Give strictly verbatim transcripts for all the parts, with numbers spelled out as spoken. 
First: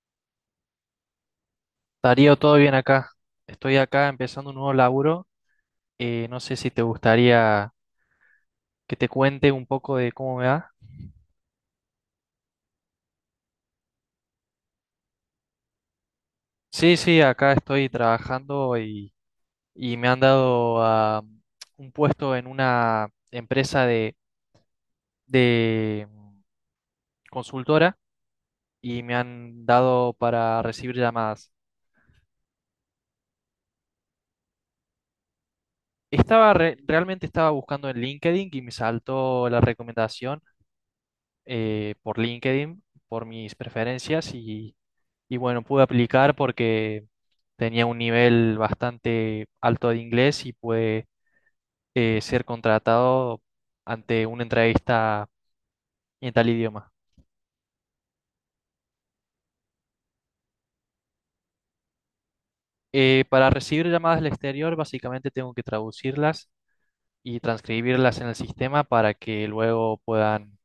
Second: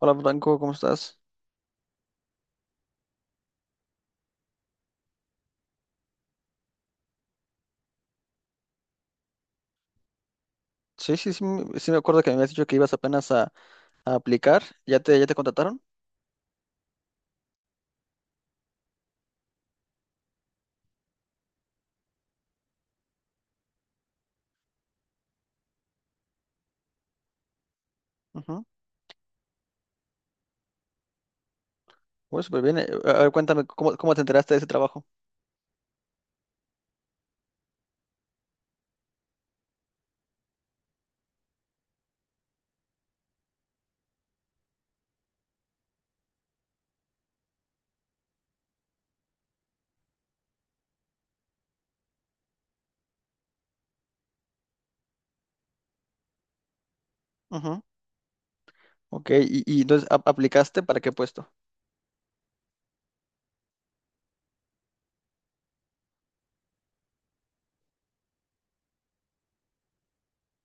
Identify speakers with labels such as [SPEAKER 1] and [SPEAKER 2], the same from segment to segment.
[SPEAKER 1] Hola Franco, ¿cómo estás?
[SPEAKER 2] Darío, todo bien acá. Estoy acá empezando un nuevo laburo. Eh, no sé si te gustaría que te cuente un poco de cómo me va.
[SPEAKER 1] Sí, sí, sí, me sí me acuerdo que me habías dicho que ibas apenas a, a aplicar. ¿Ya te, ya te contrataron?
[SPEAKER 2] Sí, sí, acá estoy trabajando y, y me han dado ah, un puesto en una empresa de, de consultora
[SPEAKER 1] Ujú.
[SPEAKER 2] y me han dado para recibir llamadas.
[SPEAKER 1] Bueno, súper bien. Eh, A a ver, cuéntame, ¿cómo, cómo te enteraste de ese trabajo?
[SPEAKER 2] Estaba re- realmente estaba buscando en LinkedIn y me saltó la recomendación eh, por LinkedIn, por mis preferencias y Y bueno, pude aplicar porque tenía un nivel bastante alto de inglés y pude eh, ser contratado ante una entrevista en tal idioma.
[SPEAKER 1] Ujú. Ok, y, y entonces ¿ap- aplicaste para qué puesto?
[SPEAKER 2] Eh, para recibir llamadas del exterior, básicamente tengo que traducirlas y transcribirlas en el sistema para que luego puedan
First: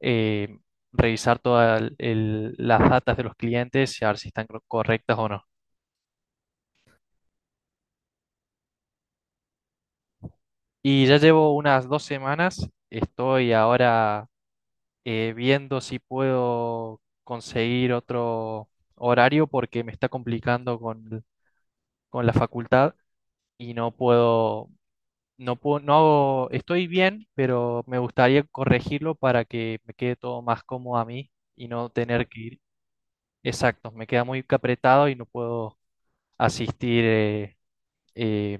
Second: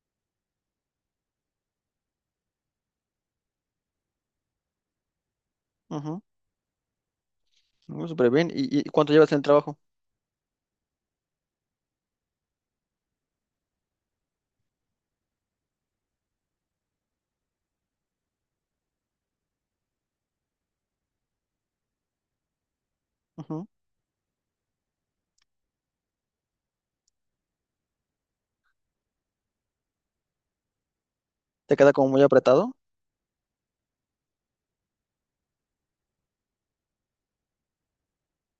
[SPEAKER 2] eh, revisar todas las datas de los clientes y a ver si están cor- correctas o no.
[SPEAKER 1] Ujú. Bueno, súper bien. ¿Y, y cuánto llevas en el trabajo?
[SPEAKER 2] Y ya llevo unas dos semanas, estoy ahora eh, viendo si puedo conseguir otro horario porque me está complicando con, con la facultad
[SPEAKER 1] Ujú.
[SPEAKER 2] y no puedo, no puedo, no hago, estoy bien, pero me gustaría corregirlo para que me quede todo más cómodo a mí y
[SPEAKER 1] ¿Te
[SPEAKER 2] no
[SPEAKER 1] queda como muy
[SPEAKER 2] tener que ir.
[SPEAKER 1] apretado?
[SPEAKER 2] Exacto, me queda muy apretado y no puedo asistir eh, eh,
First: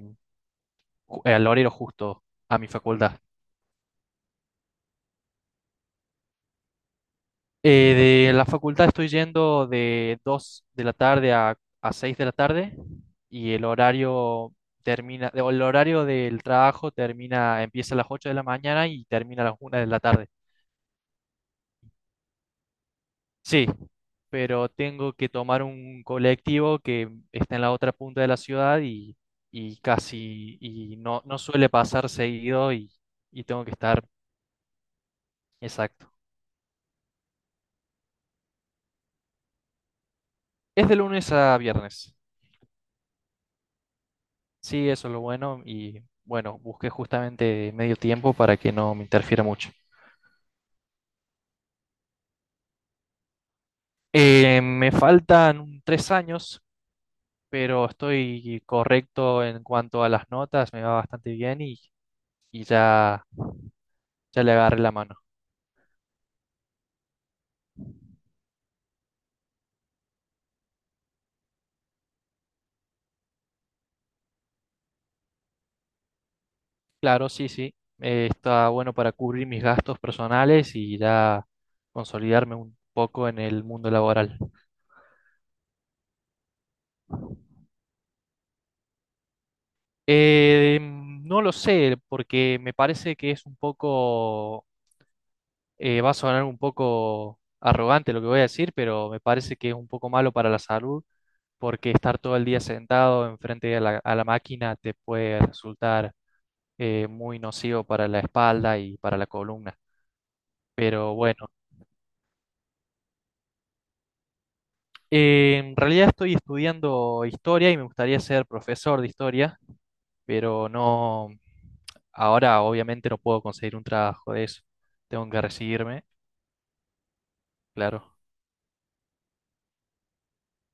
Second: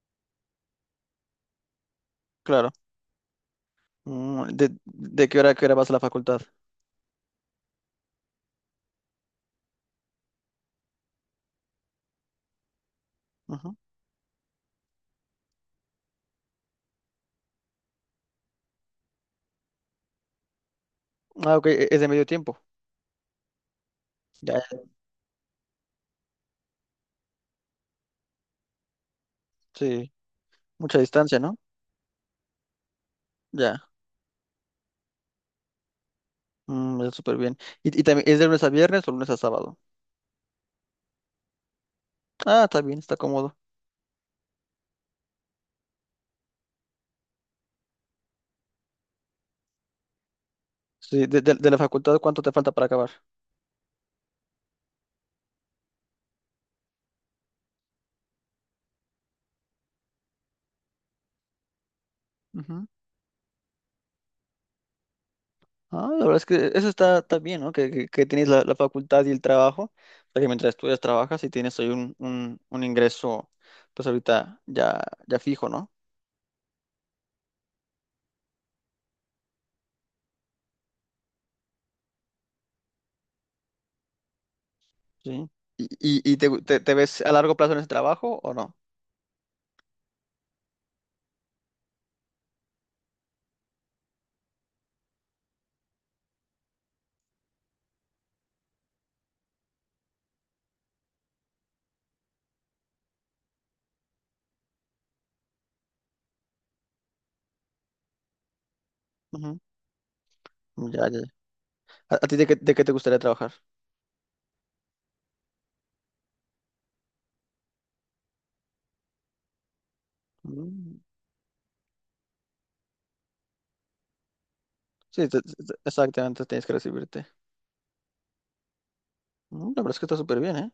[SPEAKER 2] ju- al horario justo a mi
[SPEAKER 1] Claro.
[SPEAKER 2] facultad.
[SPEAKER 1] Mm. ¿De, de qué hora a qué hora vas a la facultad?
[SPEAKER 2] Eh, de la facultad estoy yendo de dos de la tarde a, a seis de la tarde y el
[SPEAKER 1] Ujú.
[SPEAKER 2] horario termina, o el horario del trabajo termina, empieza a las ocho de la mañana y termina a las una de la tarde.
[SPEAKER 1] Ah, ok, e- es de medio tiempo.
[SPEAKER 2] Sí,
[SPEAKER 1] Ya,
[SPEAKER 2] pero
[SPEAKER 1] ya,
[SPEAKER 2] tengo que tomar un colectivo que está en la otra punta de la ciudad y, y
[SPEAKER 1] sí.
[SPEAKER 2] casi, y
[SPEAKER 1] Mucha
[SPEAKER 2] no, no
[SPEAKER 1] distancia, ¿no?
[SPEAKER 2] suele pasar seguido y, y tengo que
[SPEAKER 1] Ya.
[SPEAKER 2] estar exacto.
[SPEAKER 1] Mm, ya, súper bien. ¿Y, y también es de lunes a viernes o lunes a sábado?
[SPEAKER 2] Es de lunes a viernes.
[SPEAKER 1] Ah, está bien, está cómodo.
[SPEAKER 2] Sí, eso es lo bueno y bueno, busqué justamente medio tiempo para que no me interfiera mucho.
[SPEAKER 1] Sí, de, de- de la facultad, ¿cuánto te falta para acabar?
[SPEAKER 2] Eh, me faltan un- tres años, pero estoy correcto en cuanto a las notas, me va bastante bien y, y
[SPEAKER 1] Ujú.
[SPEAKER 2] ya, ya le agarré la mano.
[SPEAKER 1] Ah, la verdad es que eso está, está bien, ¿no? Que, que- que tienes la, la facultad y el trabajo, para que mientras estudias trabajas y tienes ahí un, un- un ingreso, pues ahorita ya, ya fijo, ¿no?
[SPEAKER 2] Claro, sí, sí, eh, está bueno para cubrir mis gastos personales y ya consolidarme un poco en el mundo laboral.
[SPEAKER 1] Sí. ¿Y, y- y te, gu- te- te ves a largo plazo en ese trabajo o no?
[SPEAKER 2] Eh, no lo sé, porque me parece que es un poco. Eh, va a sonar un poco arrogante lo que voy a decir, pero me parece que es un poco malo para la salud, porque estar todo el día sentado enfrente a la, a la, máquina te puede resultar eh, muy nocivo para la espalda y para la
[SPEAKER 1] Ujú.
[SPEAKER 2] columna.
[SPEAKER 1] Ya,
[SPEAKER 2] Pero
[SPEAKER 1] ya, ya.
[SPEAKER 2] bueno,
[SPEAKER 1] ¿A, a ti de qué, de qué te gustaría trabajar?
[SPEAKER 2] eh, en realidad estoy estudiando historia y me gustaría ser profesor de historia, pero
[SPEAKER 1] Mm.
[SPEAKER 2] no, ahora obviamente no puedo conseguir un trabajo de eso.
[SPEAKER 1] Sí,
[SPEAKER 2] Tengo que
[SPEAKER 1] te- te- te-
[SPEAKER 2] recibirme,
[SPEAKER 1] exactamente, tienes que recibirte.
[SPEAKER 2] claro.
[SPEAKER 1] Mm. La verdad es que está súper bien, ¿eh?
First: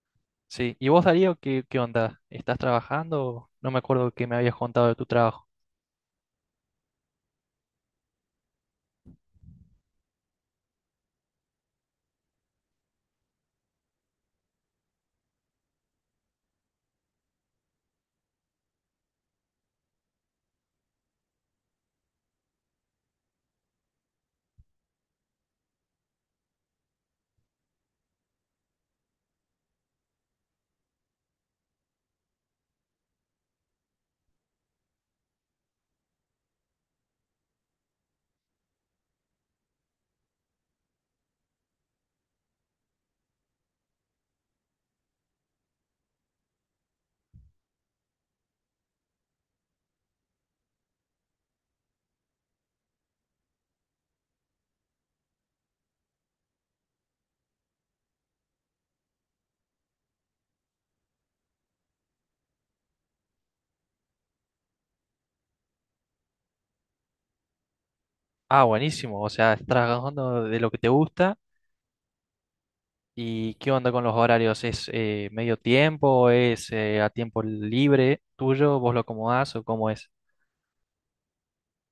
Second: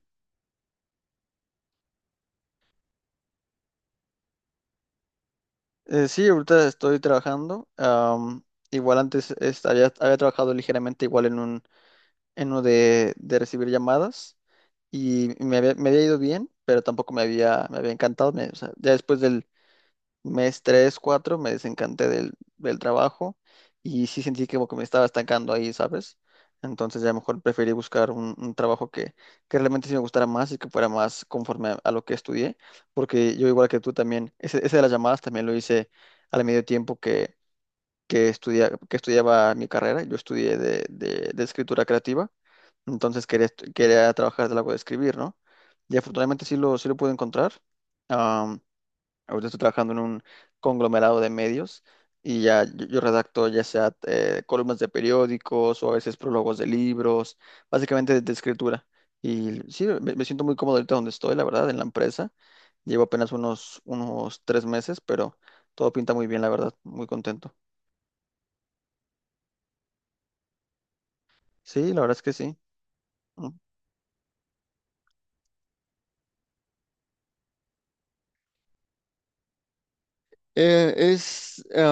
[SPEAKER 2] Sí, ¿y vos, Darío, qué, qué onda? ¿Estás trabajando? No me acuerdo que me habías contado de tu trabajo.
[SPEAKER 1] Eh, sí, ahorita estoy trabajando. Am, igual antes es- había, había trabajado ligeramente igual en un, en uno de, de recibir llamadas y me había, me había ido bien, pero tampoco me había, me había encantado. Me- o sea, ya después del, mes tres cuatro me desencanté del, del trabajo y sí sentí que como que me estaba estancando ahí, ¿sabes? Entonces ya mejor preferí buscar un, un trabajo que, que realmente sí me gustara más y que fuera más conforme a, a lo que estudié, porque yo igual que tú también, ese, ese de las llamadas también lo hice al medio tiempo que, que, estudia- que estudiaba mi carrera, yo estudié de, de- de escritura creativa, entonces quería, estu- quería trabajar de algo de escribir, ¿no? Y afortunadamente sí lo, sí lo pude encontrar. Ahorita estoy trabajando en un conglomerado de medios y ya yo, yo redacto ya sea eh, columnas de periódicos o a veces prólogos de libros, básicamente de, de escritura. Y sí, me, me siento muy cómodo ahorita donde estoy, la verdad, en la empresa. Llevo apenas unos, unos tres meses, pero todo pinta muy bien, la verdad, muy contento.
[SPEAKER 2] Ah, buenísimo, o sea, estás trabajando de lo que te gusta.
[SPEAKER 1] Sí, la verdad es que sí.
[SPEAKER 2] ¿Y qué onda con los horarios? ¿Es eh, medio tiempo? ¿Es eh, a tiempo libre tuyo? ¿Vos lo acomodás o cómo es?
[SPEAKER 1] Eh, es em,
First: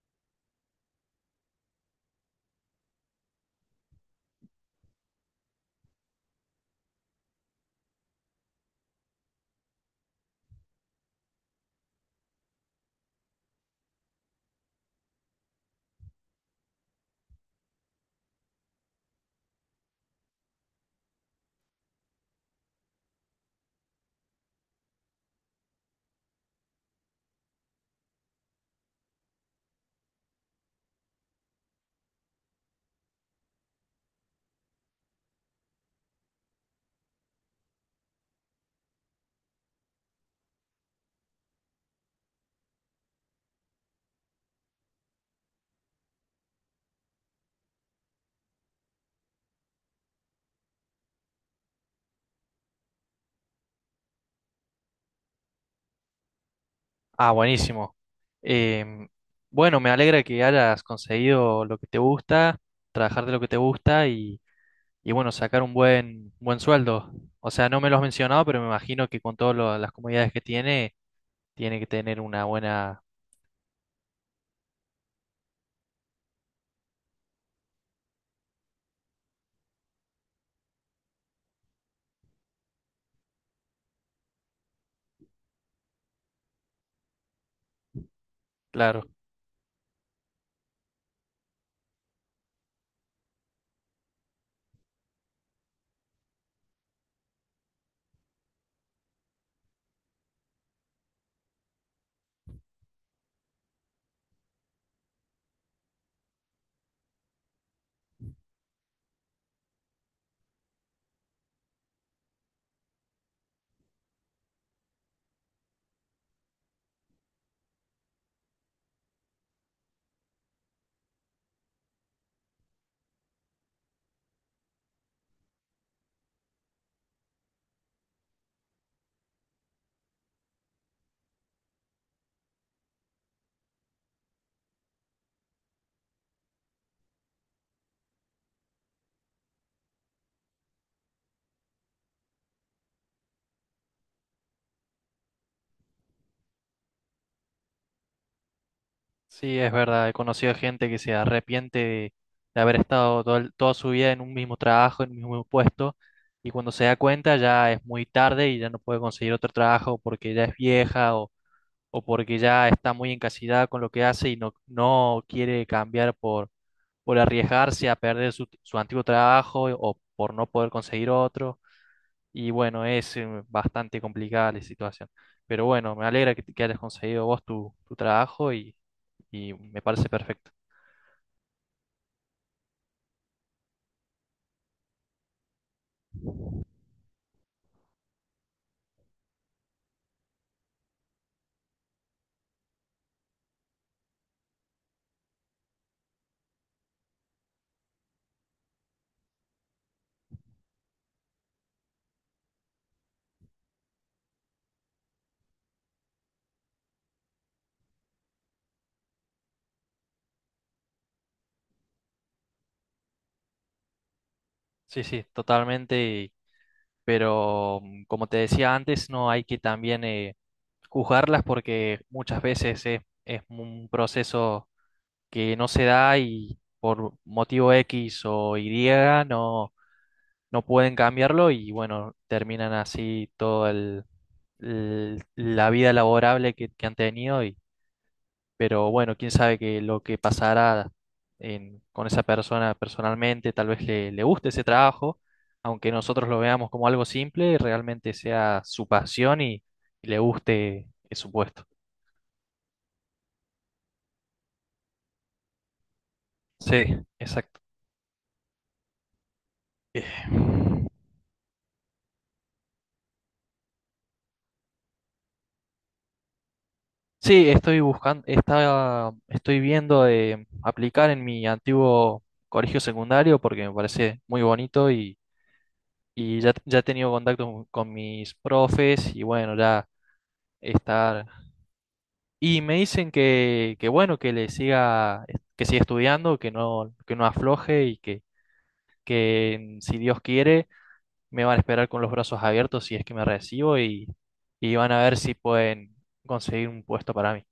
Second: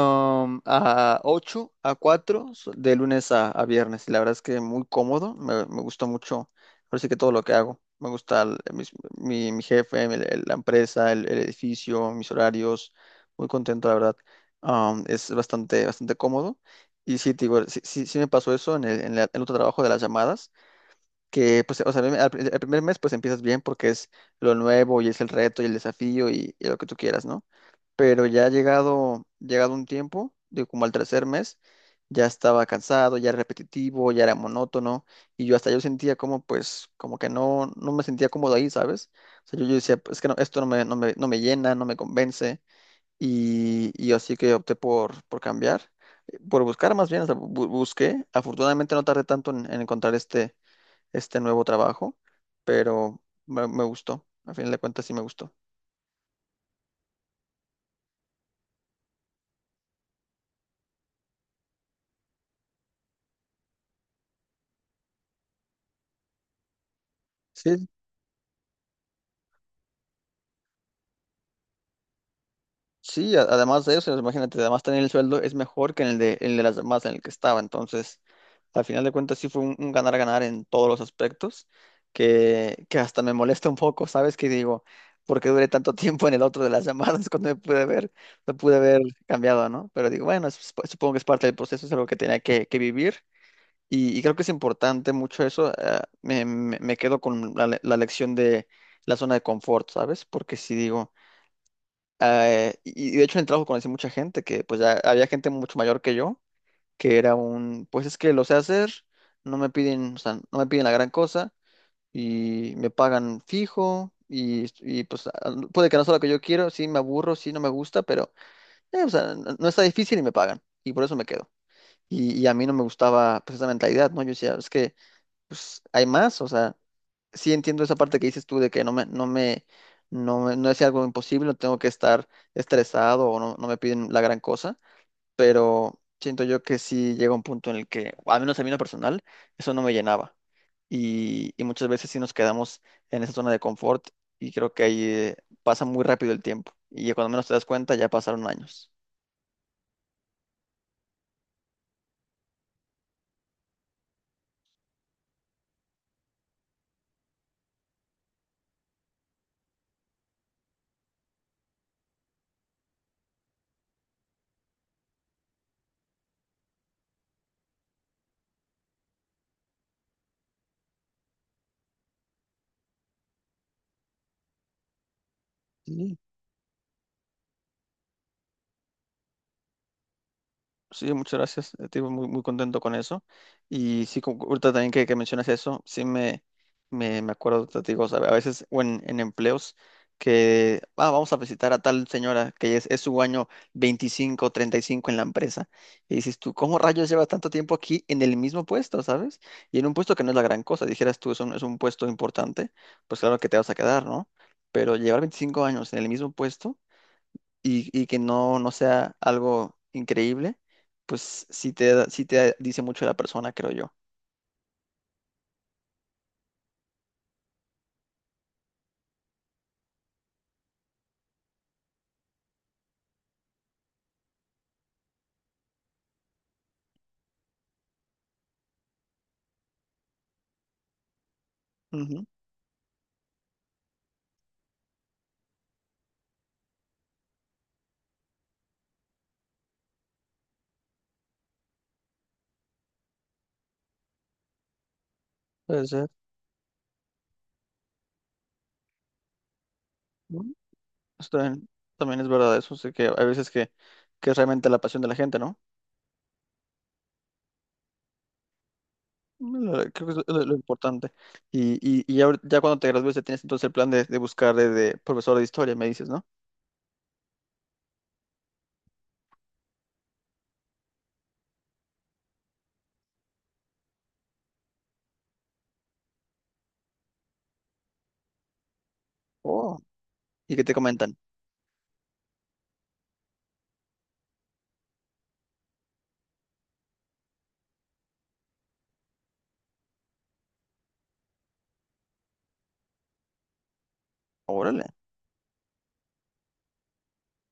[SPEAKER 1] a ocho a cuatro so- de lunes a, a viernes. Y la verdad es que muy cómodo. Me, me gusta mucho. Ahora sí que todo lo que hago. Me gusta el- mis- mi, mi jefe, el- el- la empresa, el, el edificio, mis horarios. Muy contento, la verdad. Am, es bastante, bastante cómodo. Y sí, te digo, sí, sí, sí me pasó eso en el, en la- el otro trabajo de las llamadas. Que, pues, o sea, al el primer mes, pues empiezas bien porque es lo nuevo y es el reto y el desafío y y lo que tú quieras, ¿no? Pero ya llegado, llegado un tiempo, de como al tercer mes, ya estaba cansado, ya era repetitivo, ya era monótono, y yo hasta yo sentía como, pues, como que no, no me sentía cómodo ahí, ¿sabes? O sea, yo, yo decía, "Pues, es que no, esto no me, no me, no me llena, no me convence, y, y así que opté por, por cambiar, eh, por buscar más bien, o sea, bu- busqué, afortunadamente no tardé tanto en, en encontrar este, este nuevo trabajo, pero me, me gustó, a fin de cuentas sí me gustó.
[SPEAKER 2] Ah, buenísimo. Em, bueno, me alegra que hayas conseguido lo que te gusta, trabajar de lo que te gusta y, y bueno, sacar un buen, buen sueldo. O sea, no me lo has mencionado, pero me imagino que con todas lo- las comodidades que tiene Tiene que tener una buena...
[SPEAKER 1] Sí, a- además de eso, imagínate, además tener el sueldo es mejor que en el de, el de las demás en el que estaba. Entonces, al final de cuentas, sí fue un un ganar-ganar en todos los aspectos, que, que hasta me molesta un poco, ¿sabes? Que digo, ¿por qué duré tanto tiempo en el otro de las llamadas cuando me pude ver, me pude haber
[SPEAKER 2] Claro,
[SPEAKER 1] cambiado, ¿no? Pero digo, bueno, es- supongo que es parte del proceso, es algo que tenía que, que vivir. Y, y creo que es importante mucho eso. Eh, me, me- me quedo con la, le- la lección de la zona de confort, ¿sabes? Porque si digo eh, y y de hecho en el trabajo conocí mucha gente que pues ya había gente mucho mayor que yo, que era un, pues es que lo sé hacer, no me piden, o sea, no me piden la gran cosa y me pagan fijo y, y, pues a- puede que no sea lo que yo quiero, sí me aburro, sí no me gusta, pero eh, o sea, no, no está difícil y me pagan y por eso me quedo. Y, y a mí no me gustaba pues esa mentalidad, ¿no? Yo decía, es que pues hay más, o sea, sí entiendo esa parte que dices tú de que no me, no me, no me- no es algo imposible, no tengo que estar estresado o no, no me piden la gran cosa, pero siento yo que sí llega un punto en el que, al menos a mí en lo personal, eso no me llenaba. Y, y muchas veces sí nos quedamos en esa zona de confort y creo que ahí eh, pasa muy rápido el tiempo. Y cuando menos te das cuenta, ya pasaron años.
[SPEAKER 2] sí, es verdad. He conocido gente que se arrepiente de, de haber estado todo el- toda su vida en un mismo trabajo, en un mismo puesto, y cuando se da cuenta ya es muy tarde y ya no puede conseguir otro trabajo porque ya es vieja o, o porque ya está muy encasillada con lo que hace y no, no quiere cambiar por, por arriesgarse a perder su, su antiguo trabajo o por no poder conseguir otro. Y bueno, es eh, bastante complicada la situación. Pero bueno, me alegra que, que hayas conseguido vos tu, tu trabajo y, y me parece perfecto.
[SPEAKER 1] Sí, muchas gracias. Estoy muy, muy contento con eso. Y sí, como ahorita también que, que mencionas eso, sí me, me, me acuerdo, te digo, o sea, a veces o en, en empleos que ah, vamos a visitar a tal señora que es, es su año veinticinco, treinta y cinco en la empresa. Y dices tú, ¿cómo rayos llevas tanto tiempo aquí en el mismo puesto, sabes? Y en un puesto que no es la gran cosa, dijeras tú, es un, es un puesto importante, pues claro que te vas a quedar, ¿no? Pero llevar veinticinco años en el mismo puesto y, y que no, no sea algo increíble, pues sí te, da- sí te dice mucho de la persona, creo yo.
[SPEAKER 2] Sí, sí, totalmente. Y- pero mm, como te decía antes, no hay que también eh, juzgarlas porque muchas veces es, es un proceso que no se da y por motivo X o Y no. no pueden cambiarlo y bueno,
[SPEAKER 1] Ujú,
[SPEAKER 2] terminan así todo el, el- la vida laborable que, que han tenido y pero bueno, quién sabe que lo que pasará en- con esa persona personalmente, tal vez le, le guste ese trabajo,
[SPEAKER 1] puede
[SPEAKER 2] aunque
[SPEAKER 1] ser.
[SPEAKER 2] nosotros lo veamos como algo simple, realmente sea su pasión y, y le
[SPEAKER 1] ¿No?
[SPEAKER 2] guste su
[SPEAKER 1] Esto
[SPEAKER 2] puesto.
[SPEAKER 1] también, también es verdad eso, sé que hay veces que, que es realmente la pasión de la gente, ¿no?
[SPEAKER 2] Sí, exacto.
[SPEAKER 1] Mm. Lo-
[SPEAKER 2] Eh,
[SPEAKER 1] Creo que es lo, lo importante. Y, y, y ya, ahor- ya cuando te gradúes, ya tienes entonces el plan de, de buscar de, de profesor de historia, me dices, ¿no?
[SPEAKER 2] Sí, estoy buscando, está, estoy viendo de aplicar en mi antiguo colegio secundario porque me parece muy bonito y, y ya, ya he tenido contacto con con mis profes y bueno,
[SPEAKER 1] Oh.
[SPEAKER 2] ya
[SPEAKER 1] ¿Y qué te comentan?
[SPEAKER 2] estar. Y me dicen que, que bueno, que le siga, que siga estudiando, que no, que no afloje y que, que si Dios quiere, me van a esperar con los brazos abiertos si es que me recibo y, y
[SPEAKER 1] Órale.
[SPEAKER 2] van a ver si pueden conseguir un puesto para mí.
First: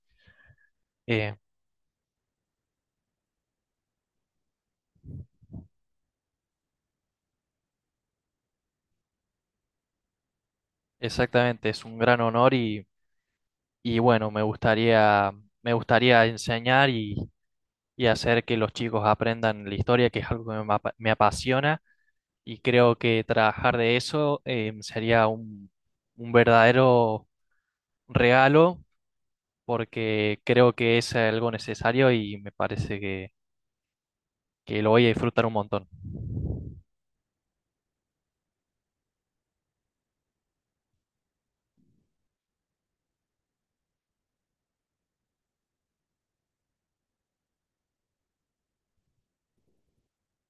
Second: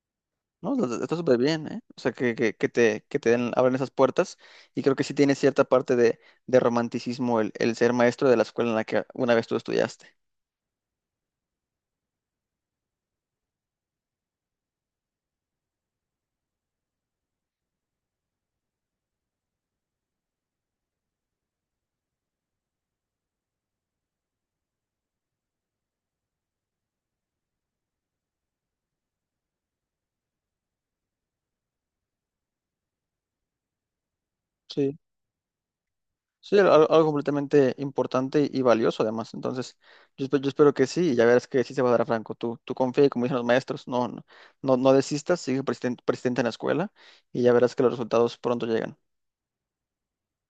[SPEAKER 1] No, lo- está
[SPEAKER 2] Eh,
[SPEAKER 1] súper bien, ¿eh? O sea, que, que, que te, que te den- abran esas puertas y creo que sí tiene cierta parte de, de romanticismo el, el ser maestro de la escuela en la que una vez tú estudiaste.
[SPEAKER 2] Exactamente, es un gran honor y, y bueno, me gustaría, me gustaría enseñar y, y hacer que los chicos aprendan la historia, que es algo que me, apa- me apasiona y creo que trabajar de eso eh, sería un, un verdadero regalo porque creo que es algo necesario y me parece que, que lo
[SPEAKER 1] Sí,
[SPEAKER 2] voy a disfrutar un montón.
[SPEAKER 1] sí, al- al- algo, completamente importante y valioso además. Entonces, yo, espe- yo espero que sí, y ya verás que sí se va a dar a Franco. Tú, tú confía y como dicen los maestros, no, no, no, no desistas, sigue persisten- persistente en la escuela y ya verás que los resultados pronto llegan,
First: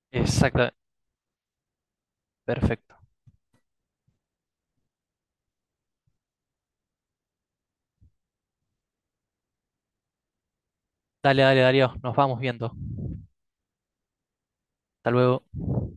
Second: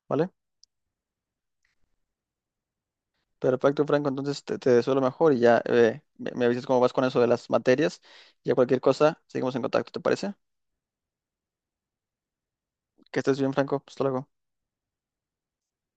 [SPEAKER 1] ¿vale?
[SPEAKER 2] Exacto, perfecto.
[SPEAKER 1] Perfecto, Franco. Entonces te, te deseo lo mejor y ya eh, me, me avisas cómo vas con eso de las materias. Ya cualquier cosa, seguimos en contacto, ¿te parece?
[SPEAKER 2] Dale, dale, Darío, nos vamos viendo.
[SPEAKER 1] Que estés bien, Franco. Hasta luego.
[SPEAKER 2] Hasta luego.